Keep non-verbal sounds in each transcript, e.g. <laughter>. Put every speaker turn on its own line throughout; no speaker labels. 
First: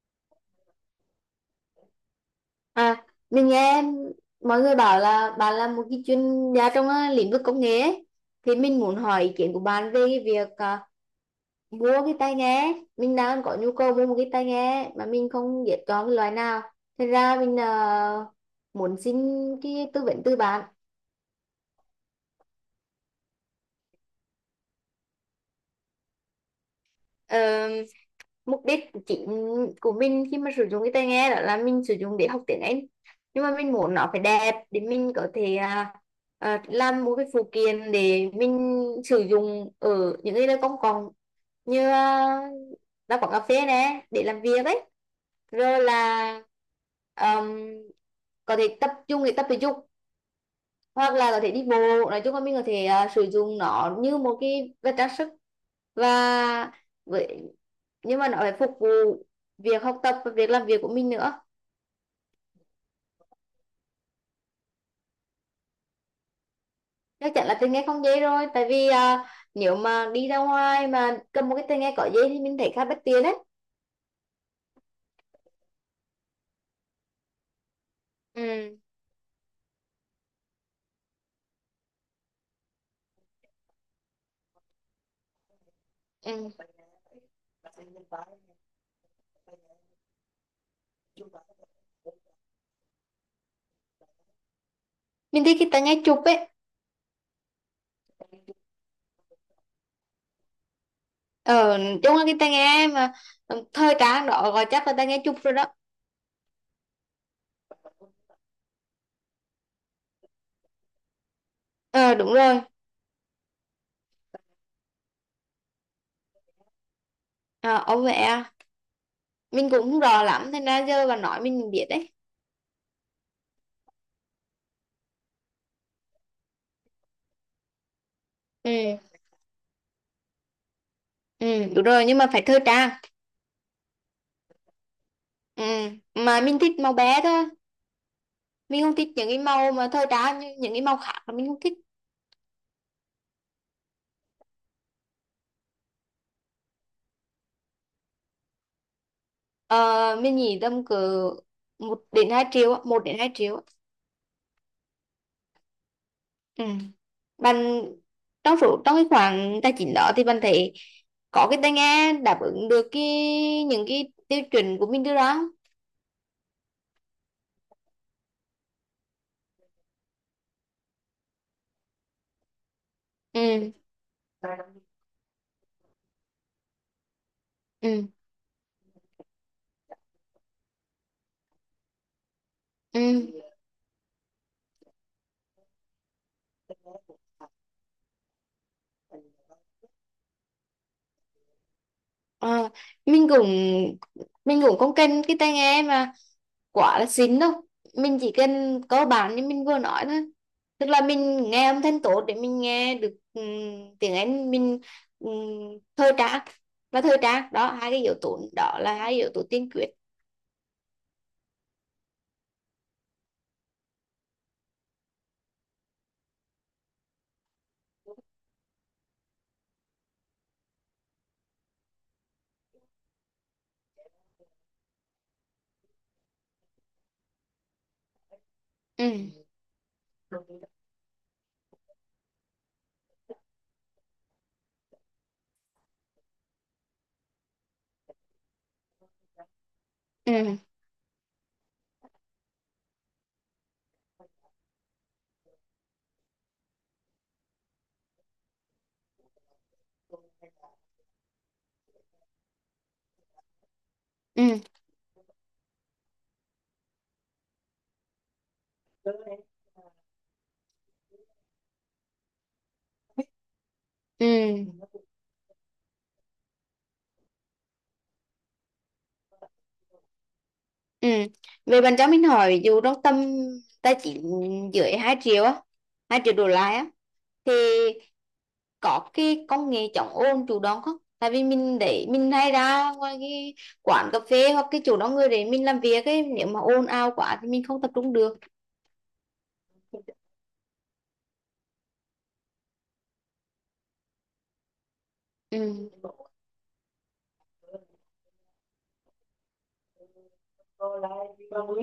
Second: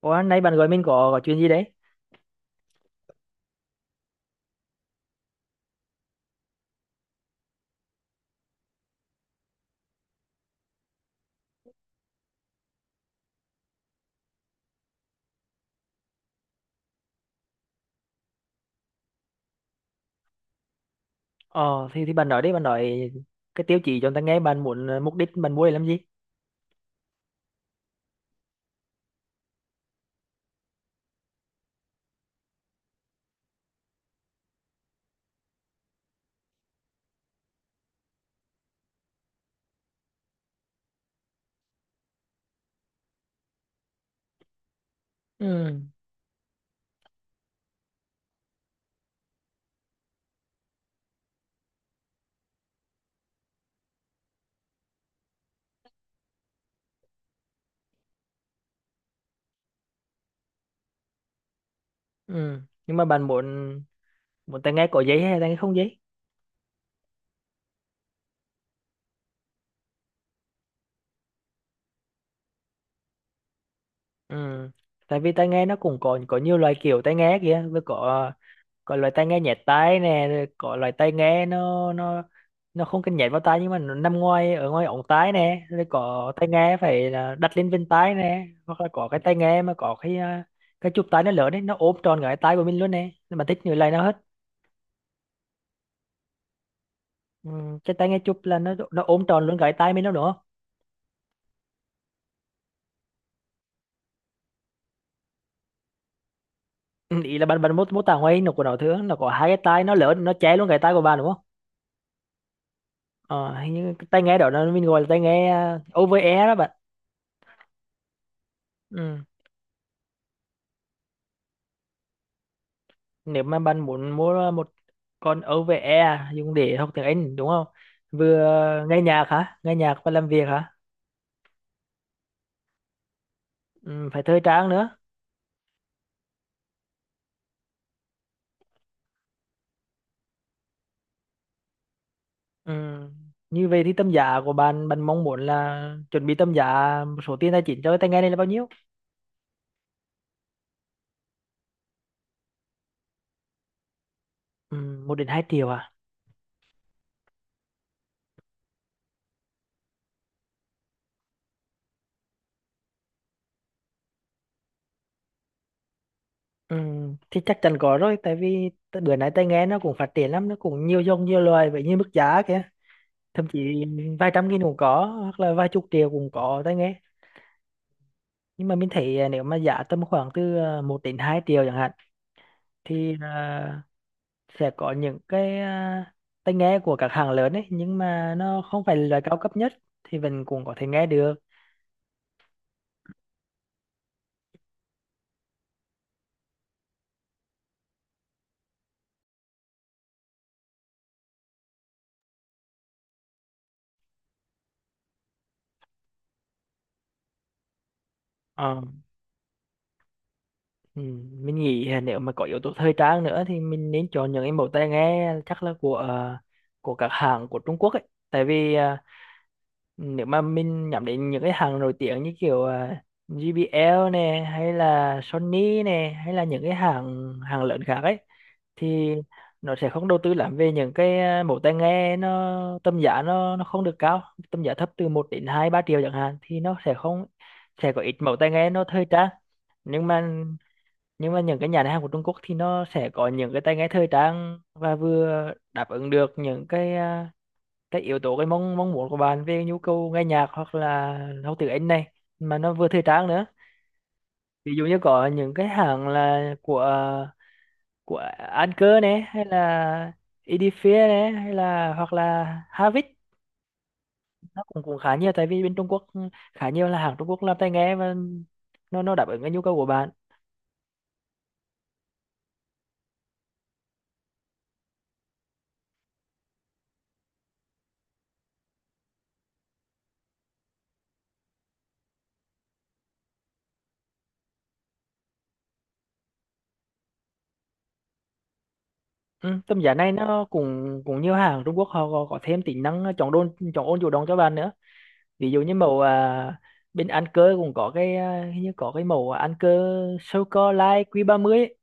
Ủa, nãy bạn gọi mình có chuyện gì đấy?
À, mình nghe mọi người bảo là bạn là một cái chuyên gia trong lĩnh vực công nghệ ấy. Thì mình muốn hỏi ý kiến của bạn về cái việc mua cái tai nghe. Mình đang có nhu cầu mua một cái tai nghe mà mình không biết chọn cái loại nào. Thế ra mình muốn xin cái tư vấn từ
Thì bạn nói đi, bạn nói cái tiêu chí cho người ta nghe, bạn muốn mục đích bạn mua để làm gì?
bạn. Mục đích chính của mình khi mà sử dụng cái tai nghe đó là mình sử dụng để học tiếng Anh, nhưng mà mình muốn nó phải đẹp để mình có thể làm một cái phụ kiện để mình sử dụng ở những cái nơi công cộng như là quán cà phê nè để làm việc ấy,
Ừ,
rồi là um, có thể tập trung để tập thể dục hoặc là có thể đi bộ. Nói chung là mình có thể sử dụng nó như một cái vật trang sức, và với nhưng mà nó phải phục vụ việc học tập và việc làm việc của mình nữa.
ừ. Nhưng mà bạn muốn muốn tai nghe có giấy hay tai nghe không giấy?
Chắc chắn là tai nghe không dễ rồi, tại vì nếu mà đi ra ngoài mà cầm một cái tai nghe có dây thì mình thấy khá bất tiện đấy.
Ừ. Tại vì tai nghe nó cũng có nhiều loại kiểu tai nghe kìa, vừa có
Ừ.
có loại tai nghe nhẹ tai nè, rồi có loại tai nghe nó không cần nhét vào tai nhưng mà nó nằm ngoài ở ngoài ống tai nè, rồi có tai
Ừ.
nghe phải là đặt lên bên tai nè, hoặc là có cái tai nghe mà có cái chụp tai nó lớn đấy, nó ôm tròn cái tai của mình luôn nè. Nhưng mà thích như này nó hết.
Mình thích cái tai nghe chụp ấy.
Ừ, cái tai nghe chụp là nó ôm tròn luôn cái tai mình đó đúng không?
ờ Chung là cái tai nghe mà thời trang đó, gọi chắc là tai nghe chụp rồi đó.
Ừ, ý là bạn bạn mô mô tả ngoài nó của nó thường nó có hai cái tai nó lớn nó che luôn cái tai của bạn đúng không?
Ờ, đúng rồi.
Ờ, hình như cái tai nghe đó nó mình gọi là tai nghe over ear đó bạn.
Ờ ông mẹ,
Ừ,
mình cũng không rõ lắm nên ra giờ bà nói mình biết đấy.
nếu mà bạn muốn mua một con OVE dùng để học tiếng Anh đúng không, vừa
Ừ.
nghe nhạc hả, nghe nhạc và làm việc hả?
Ừ, đúng rồi, nhưng mà phải thời trang.
Ừ, phải thời trang nữa.
Ừ. Mà mình thích màu bé thôi, mình không thích những cái màu mà thời trang như những cái màu khác là mình không thích.
Ừ. Như vậy thì tầm giá của bạn bạn mong muốn là chuẩn bị tầm giá, một số tiền tài chính cho cái tai nghe này là bao nhiêu?
ờ, mình nghĩ tầm cỡ 1 đến 2 triệu á, 1 đến 2 triệu á.
Ừ, 1 đến 2 triệu à?
Ừ. Bạn, trong cái khoảng tài chính đó thì bạn thấy có cái tai nghe đáp ứng được những cái tiêu chuẩn của mình đưa ra không?
Ừ, thì chắc chắn có rồi, tại vì bữa nay tai nghe nó cũng phát triển lắm, nó cũng nhiều dòng nhiều loài vậy như mức giá kìa. Thậm
Ừ.
chí vài trăm nghìn cũng có, hoặc là vài chục triệu cũng có tai nghe.
Ừ.
Nhưng mà mình thấy nếu mà giá tầm khoảng từ 1 đến 2 triệu chẳng hạn,
Ừ.
thì sẽ có những tai nghe của các hãng lớn ấy, nhưng mà nó không phải là loại cao cấp nhất, thì mình cũng có thể nghe được.
Ờ, mình cũng mình cũng không cần cái tai nghe mà quá là xịn đâu, mình chỉ cần cơ bản như mình vừa nói thôi. Tức là mình nghe âm thanh tốt để mình nghe được tiếng Anh, mình um, thời trang, và thời trang đó, hai cái yếu tố đó
Ờ,
là hai yếu tố tiên quyết.
ừ, mình nghĩ nếu mà có yếu tố thời trang nữa thì mình nên chọn những cái mẫu tai nghe, chắc là của các hãng của Trung Quốc ấy, tại vì nếu mà mình nhắm đến những cái hàng nổi tiếng như kiểu JBL nè, hay là Sony nè, hay là những cái hàng hàng lớn khác ấy, thì
Ừ.
nó sẽ không đầu tư lắm về những mẫu tai nghe, nó tầm giá nó không được cao. Tầm giá thấp từ 1 đến 2-3 triệu chẳng hạn thì nó sẽ không, sẽ có ít mẫu tai nghe nó thời trang. nhưng mà
Ừ.
nhưng mà những cái nhà hàng của Trung Quốc thì nó sẽ có những cái tai nghe thời trang, và vừa đáp ứng được những cái yếu tố cái mong mong muốn của bạn về nhu cầu nghe nhạc hoặc là học tiếng Anh này, mà nó vừa thời trang nữa.
Ừ.
Ví dụ như có những cái hãng là của Anker này, hay là Edifier này, hay là hoặc là Havik, nó cũng
Ừ.
cũng khá nhiều, tại vì bên Trung Quốc khá nhiều là hàng Trung Quốc làm tai nghe, và nó đáp ứng cái nhu cầu của bạn.
Ừ. Về bạn cho mình hỏi, ví dụ trong tầm tài chính dưới 2 triệu á, 2 triệu đổ lại á, thì có cái công nghệ chống ồn chủ động không? Tại vì mình để mình hay ra ngoài cái quán cà phê hoặc cái chỗ đông người để mình làm việc ấy, nếu mà ồn ào quá thì mình không tập trung được.
Ừ, tầm giá này nó cũng cũng nhiều hàng Trung Quốc họ có thêm tính năng chọn đôn chọn ôn chủ động cho bạn nữa. Ví
Ừ.
dụ như màu bên ăn cơ cũng có hình như có cái màu ăn cơ sô cô la Q30 ấy.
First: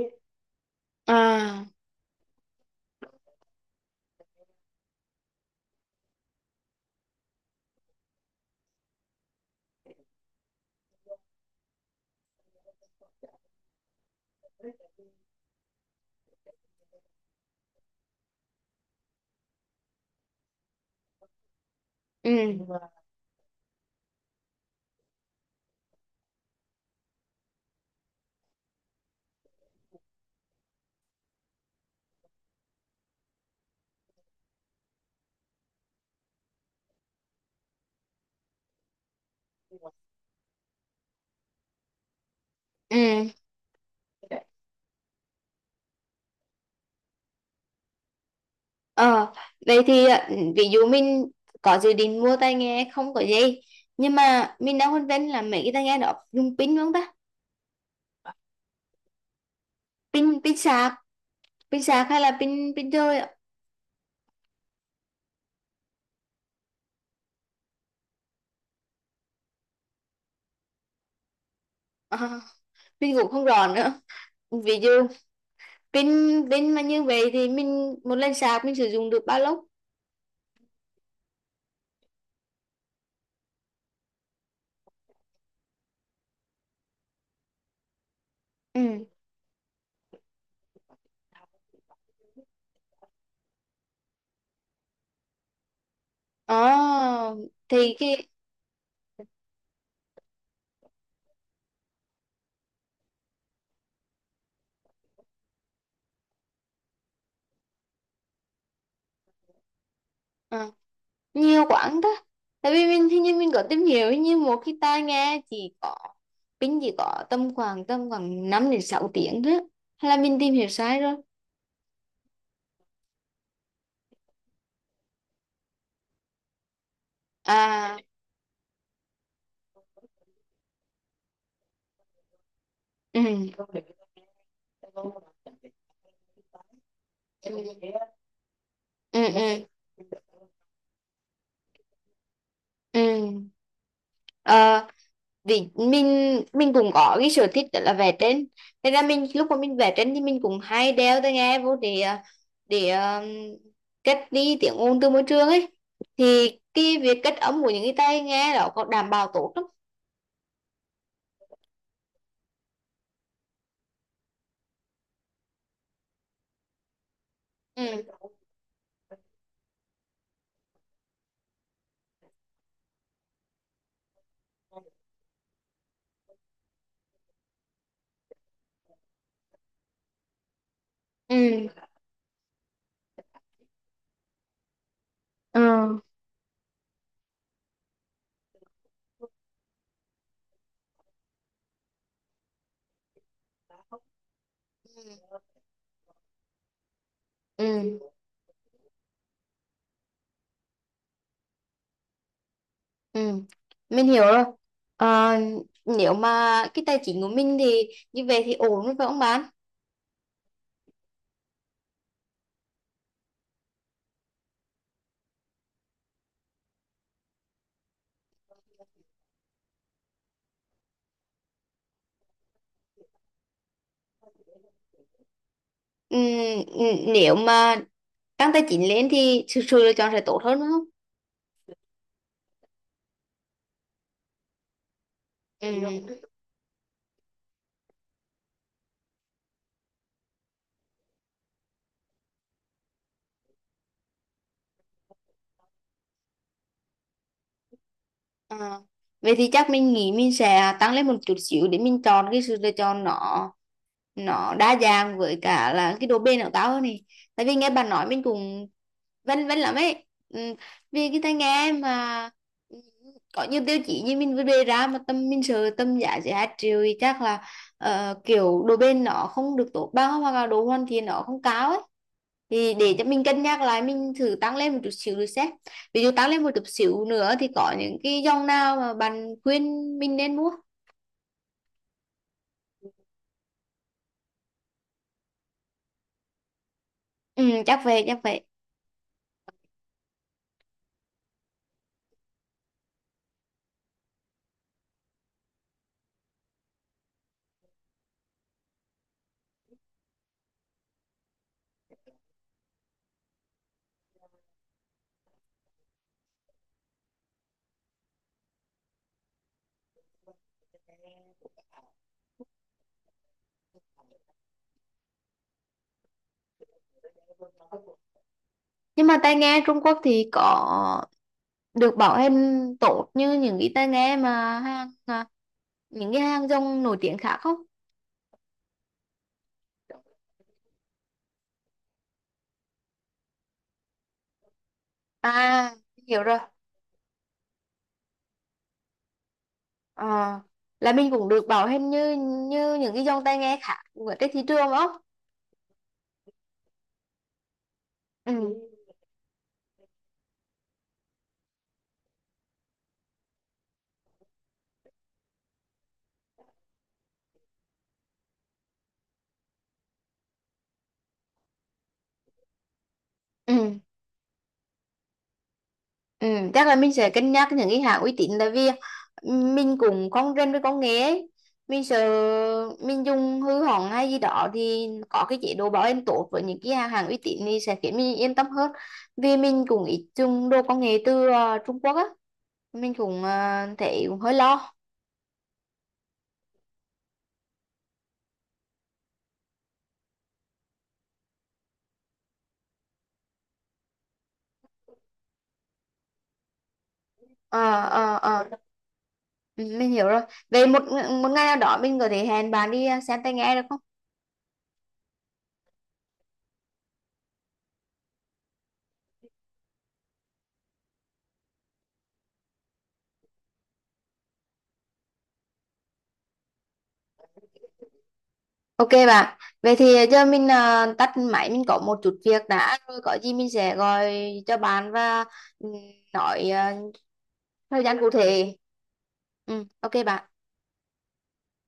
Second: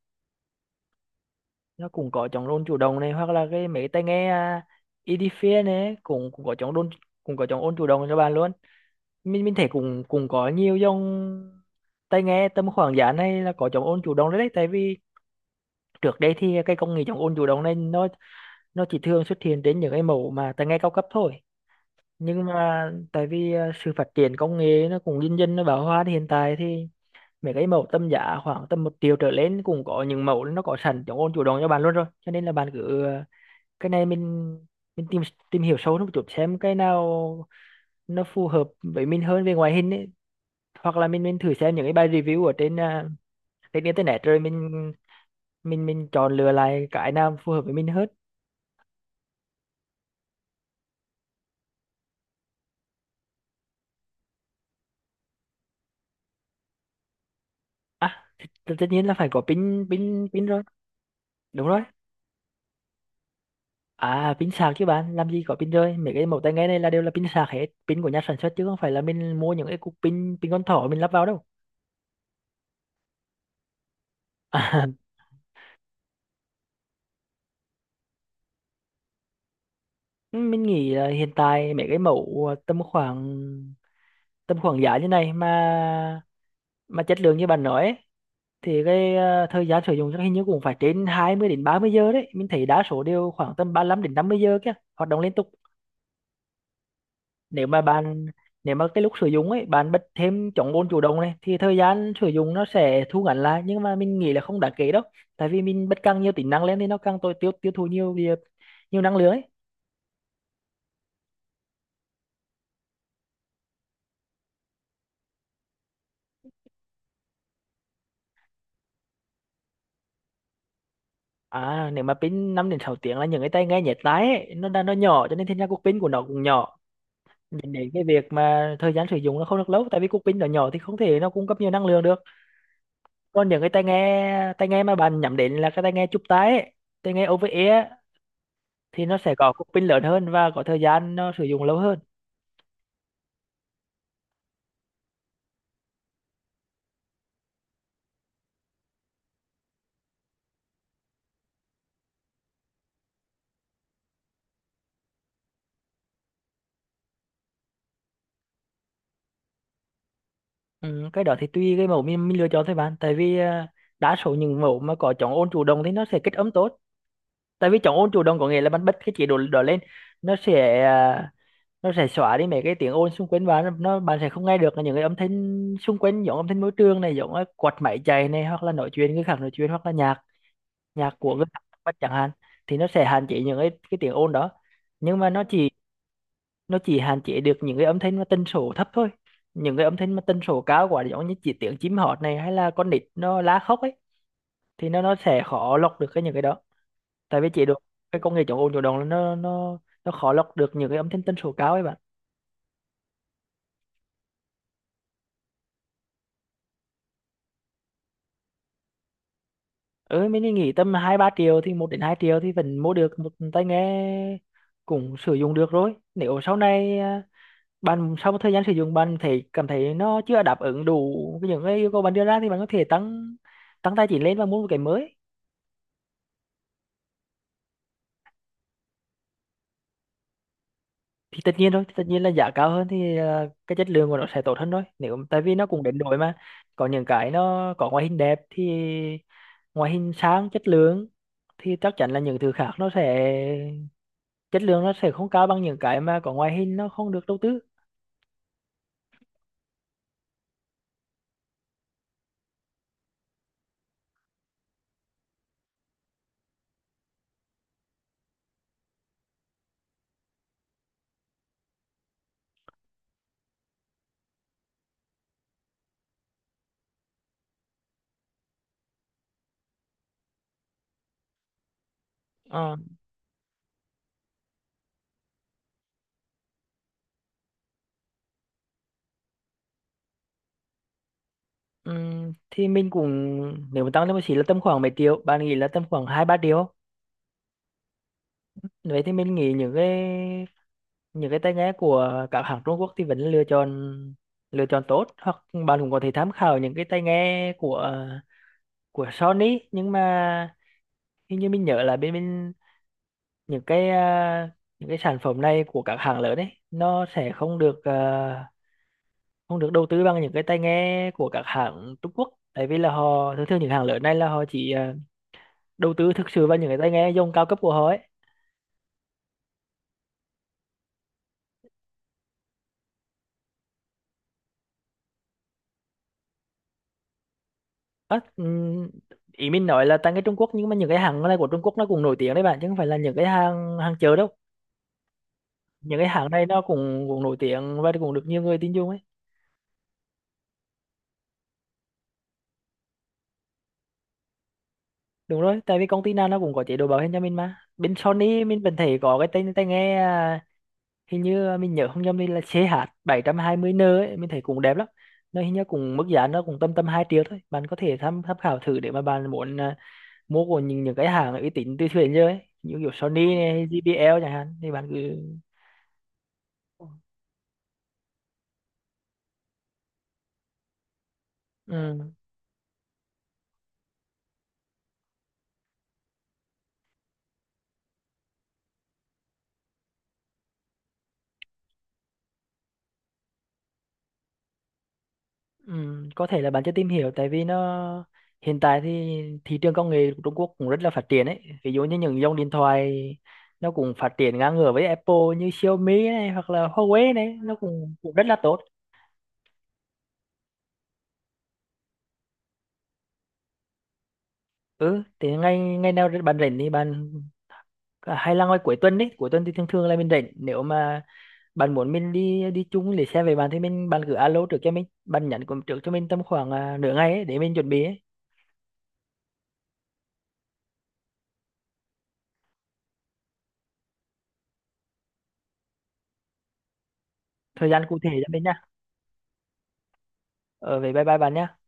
À.
Nó cũng có chống ôn chủ động này, hoặc là cái mấy tai nghe Edifier này cũng cũng có chống ôn, cũng có chống ôn chủ động cho bạn luôn. Mình thấy cũng cũng có nhiều dòng tai nghe tầm khoảng giá này là có chống ôn chủ động đấy, đấy tại vì trước đây thì cái công nghệ chống ôn chủ động này nó chỉ thường xuất hiện đến những cái mẫu mà tai nghe cao cấp thôi,
Ừ.
nhưng mà tại vì sự phát triển công nghệ nó cũng dần dần nó bão hòa, thì hiện tại thì mấy cái mẫu tầm giá khoảng tầm 1 triệu trở lên cũng có những mẫu nó có sẵn chống ôn chủ động cho bạn luôn rồi, cho nên là bạn cứ cái này mình tìm tìm hiểu sâu hơn một chút xem cái nào nó phù hợp với mình hơn về ngoại hình ấy, hoặc là mình thử xem những cái bài review ở trên
Ừ.
trên internet rồi mình chọn lựa lại cái nào phù hợp với mình hơn.
Ờ, vậy thì ví dụ mình có dự định mua tai nghe không có dây, nhưng mà mình đang phân vân là mấy cái tai nghe đó dùng pin không ta.
À, tất tất nhiên là phải có pin,
Pin
pin
pin
rồi.
sạc.
Đúng rồi.
Pin sạc hay là pin pin chơi ạ?
À, pin sạc chứ, bạn làm gì có pin rơi, mấy cái mẫu tai nghe này là đều là pin sạc hết, pin của nhà sản xuất chứ không phải là mình mua những cái cục pin pin con thỏ mình lắp vào đâu.
À, mình cũng không rõ nữa. Ví
à,
dụ pin pin mà như vậy thì mình một lần sạc mình sử dụng được bao lâu?
<laughs> mình nghĩ là hiện tại mấy cái mẫu tầm khoảng, tầm khoảng giá như này mà chất lượng như bạn nói ấy, thì
Ừ.
thời gian sử dụng chắc hình như cũng phải trên 20 đến 30 giờ đấy, mình thấy đa số đều khoảng tầm 35 đến 50 giờ kia, hoạt động liên tục.
ờ
Nếu mà
thì
bạn,
cái
nếu mà cái lúc sử dụng ấy bạn bật thêm chống bồn chủ động này thì thời gian sử dụng nó sẽ thu ngắn lại, nhưng mà mình nghĩ là không đáng kể đâu, tại vì mình bật càng nhiều tính năng lên thì nó càng tối tiêu tiêu thụ nhiều nhiều nhiều năng lượng ấy.
ờ, nhiều quãng đó. Tại vì mình hình như mình có tìm hiểu, hình như một cái tai nghe chỉ có pin, chỉ có tầm khoảng 5 đến 6 tiếng đó, hay là mình tìm hiểu sai rồi?
À, nếu mà pin 5 đến 6 tiếng là những cái tai nghe nhét tai ấy, nó nó nhỏ cho nên thành ra cục pin của nó cũng nhỏ, dẫn đến
À.
cái việc mà thời gian sử dụng nó không được lâu, tại vì cục pin nó nhỏ thì không thể nó cung cấp nhiều năng lượng được.
Ừ.
Còn những cái tai nghe mà bạn nhắm đến là cái tai nghe chụp tai ấy, tai nghe over
Ừ.
ear, thì nó
Ừ.
sẽ có
Ừ.
cục pin lớn hơn và có thời gian nó sử dụng lâu hơn.
Ừ. Ờ, vì mình cũng có cái sở thích đó là vẽ tranh. Thế ra mình lúc mà mình vẽ tranh thì mình cũng hay đeo tai nghe vô để để cách đi tiếng ồn từ môi trường ấy, thì cái việc cách âm của những cái tai nghe đó có đảm bảo tốt lắm?
Ừ, cái đó thì tùy cái mẫu mình lựa chọn thôi bạn, tại vì đa số những mẫu mà có chống ôn chủ động thì nó sẽ kết ấm tốt, tại vì chống
Ừ.
ôn chủ động có nghĩa là bạn bật cái chế độ đó lên, nó sẽ nó sẽ xóa đi mấy cái tiếng ồn xung quanh bạn, nó bạn sẽ không nghe được những cái âm thanh xung quanh, giống âm thanh môi trường này, giống cái quạt máy chạy này, hoặc là nói chuyện, người khác nói chuyện, hoặc là nhạc, nhạc của người
Ừ.
khác chẳng hạn, thì nó sẽ hạn chế những cái tiếng ồn đó. Nhưng mà nó
Ờ.
chỉ, nó chỉ hạn chế được những cái âm thanh mà tần số thấp thôi. Những cái âm thanh mà tần số cao quá giống như chỉ tiếng chim hót này, hay là con nít nó la khóc ấy, thì nó sẽ khó lọc được cái những cái đó, tại vì chế được
Ừ.
cái công nghệ chống ồn chủ động là nó khó lọc được những cái âm thanh tần số cao ấy bạn.
Ừ, mình hiểu rồi. Ờ, nếu mà cái tài chính của mình thì như vậy thì ổn rồi phải không bạn?
Ừ, mình đi nghỉ tầm 2-3 triệu, thì 1 đến 2 triệu thì vẫn mua được một tai nghe cũng sử dụng được rồi, nếu sau này bạn sau một thời gian sử dụng bạn thấy cảm thấy nó chưa đáp ứng đủ cái những cái yêu cầu bạn đưa ra, thì bạn có thể tăng, tăng tài chính lên và mua một cái mới.
Ừ. Ừ, nếu mà tăng tài chính lên thì sự lựa chọn sẽ tốt hơn đúng không?
Thì tất nhiên rồi, tất nhiên là giá cao hơn thì cái chất lượng của nó sẽ tốt hơn thôi, nếu tại vì nó
Ừ.
cũng đến đổi mà. Có những cái nó có ngoại hình đẹp thì, ngoại hình sáng chất lượng thì chắc chắn là những thứ khác nó sẽ, chất lượng nó sẽ không cao bằng những cái mà có ngoại hình nó không được đầu tư.
À, vậy thì chắc mình nghĩ mình sẽ tăng lên một chút xíu để mình chọn cái sự lựa chọn, nó đa dạng với cả là cái độ bền của tao hơn này. Tại vì nghe bà nói mình cũng vân vân lắm ấy. Ừ, vì cái tai nghe mà ừ, có nhiều tiêu chí như mình vừa đề ra mà tâm mình sợ tâm giá chỉ 2 triệu thì chắc là kiểu độ bền nó không được tốt bằng hoặc là độ hoàn thiện nó không cao ấy. Thì
Ờ,
để cho mình cân nhắc lại, mình thử tăng lên một chút xíu rồi xem. Ví dụ tăng lên một chút xíu nữa thì có những cái dòng nào mà bạn khuyên mình nên mua?
thì mình cũng, nếu mà tăng lên một xí là tầm khoảng mấy triệu bạn nghĩ là tầm khoảng 2-3 triệu,
Ừ, chắc vậy chắc vậy.
vậy thì mình nghĩ những cái tai nghe của các hãng Trung Quốc thì vẫn lựa chọn, lựa chọn tốt, hoặc bạn cũng có thể tham khảo những cái tai nghe của Sony, nhưng mà hình như mình nhớ là bên bên những những cái sản phẩm này của các hãng lớn ấy nó sẽ không được không được đầu tư bằng những cái tai nghe của các hãng Trung Quốc, tại vì là họ thường thường những hãng lớn này là họ chỉ đầu tư thực sự vào những cái tai nghe dòng cao cấp của họ ấy.
Nhưng mà tai nghe Trung Quốc thì có được bảo hành tốt như những cái tai nghe mà hàng những cái hàng dòng nổi tiếng khác không?
Á, ý mình nói là tại cái Trung Quốc, nhưng mà những cái hàng này của Trung Quốc nó cũng nổi tiếng đấy bạn, chứ không phải là những cái hàng hàng chợ đâu.
À,
Những cái
hiểu
hàng
rồi.
này nó cũng cũng nổi tiếng và cũng được nhiều người tin dùng ấy.
Ờ, là mình cũng được bảo hành như như những cái dòng tai nghe khác ở trên thị trường đúng không?
Đúng rồi, tại vì công ty nào nó cũng có chế độ bảo hiểm cho mình mà. Bên
Ừ.
Sony mình vẫn thấy có cái tai tai nghe hình như mình nhớ không nhầm thì là xê hát bảy CH 720N ấy, mình thấy cũng đẹp lắm. Nó hình như cũng mức giá nó cũng tầm tầm 2 triệu thôi, bạn có thể tham tham khảo thử, để mà bạn muốn mua của những cái hàng uy tín từ xưa đến giờ ấy, như kiểu Sony
Ừ.
này, JBL chẳng hạn, thì bạn cứ.
Ừ, chắc là mình sẽ cân nhắc những cái hãng uy tín, tại vì ừ, mình cũng không rành với công nghệ ấy. Mình sợ
Ừ,
mình dùng hư hỏng hay gì đó, thì có cái chế độ bảo hành tốt với những cái hàng hàng uy tín thì sẽ khiến mình yên tâm hơn. Vì mình cũng ít dùng đồ công nghệ từ Trung Quốc á, mình cũng thấy cũng hơi lo.
ừ, có thể là bạn chưa tìm hiểu tại vì nó, hiện tại thì thị trường công nghệ của Trung Quốc cũng rất là phát triển ấy, ví dụ như những dòng điện thoại nó cũng phát triển ngang ngửa với Apple, như Xiaomi này, hoặc là Huawei này, nó
Ờ.
cũng cũng
Ờ.
rất là
Ờ.
tốt.
Ừ, mình hiểu rồi. Về một một ngày nào đó mình có thể hẹn bạn đi xem tai nghe được không?
Ừ, thì ngày, ngày nào bạn rảnh thì bạn hay là ngoài cuối tuần đấy, cuối tuần thì thường thường là mình rảnh, nếu mà bạn muốn mình đi, đi chung để xe về bạn thì mình, bạn cứ alo trước cho mình, bạn nhắn cũng trước cho mình tầm khoảng nửa ngày ấy, để mình chuẩn bị ấy.
Ok bạn, vậy thì giờ mình tắt máy, mình có một chút việc đã, rồi có gì mình sẽ gọi cho bạn và ừ, nói
Thời gian
thời
cụ
gian
thể
cụ
cho mình
thể.
nha.
Ừ, ok bạn.
Ờ vậy bye bye bạn nha.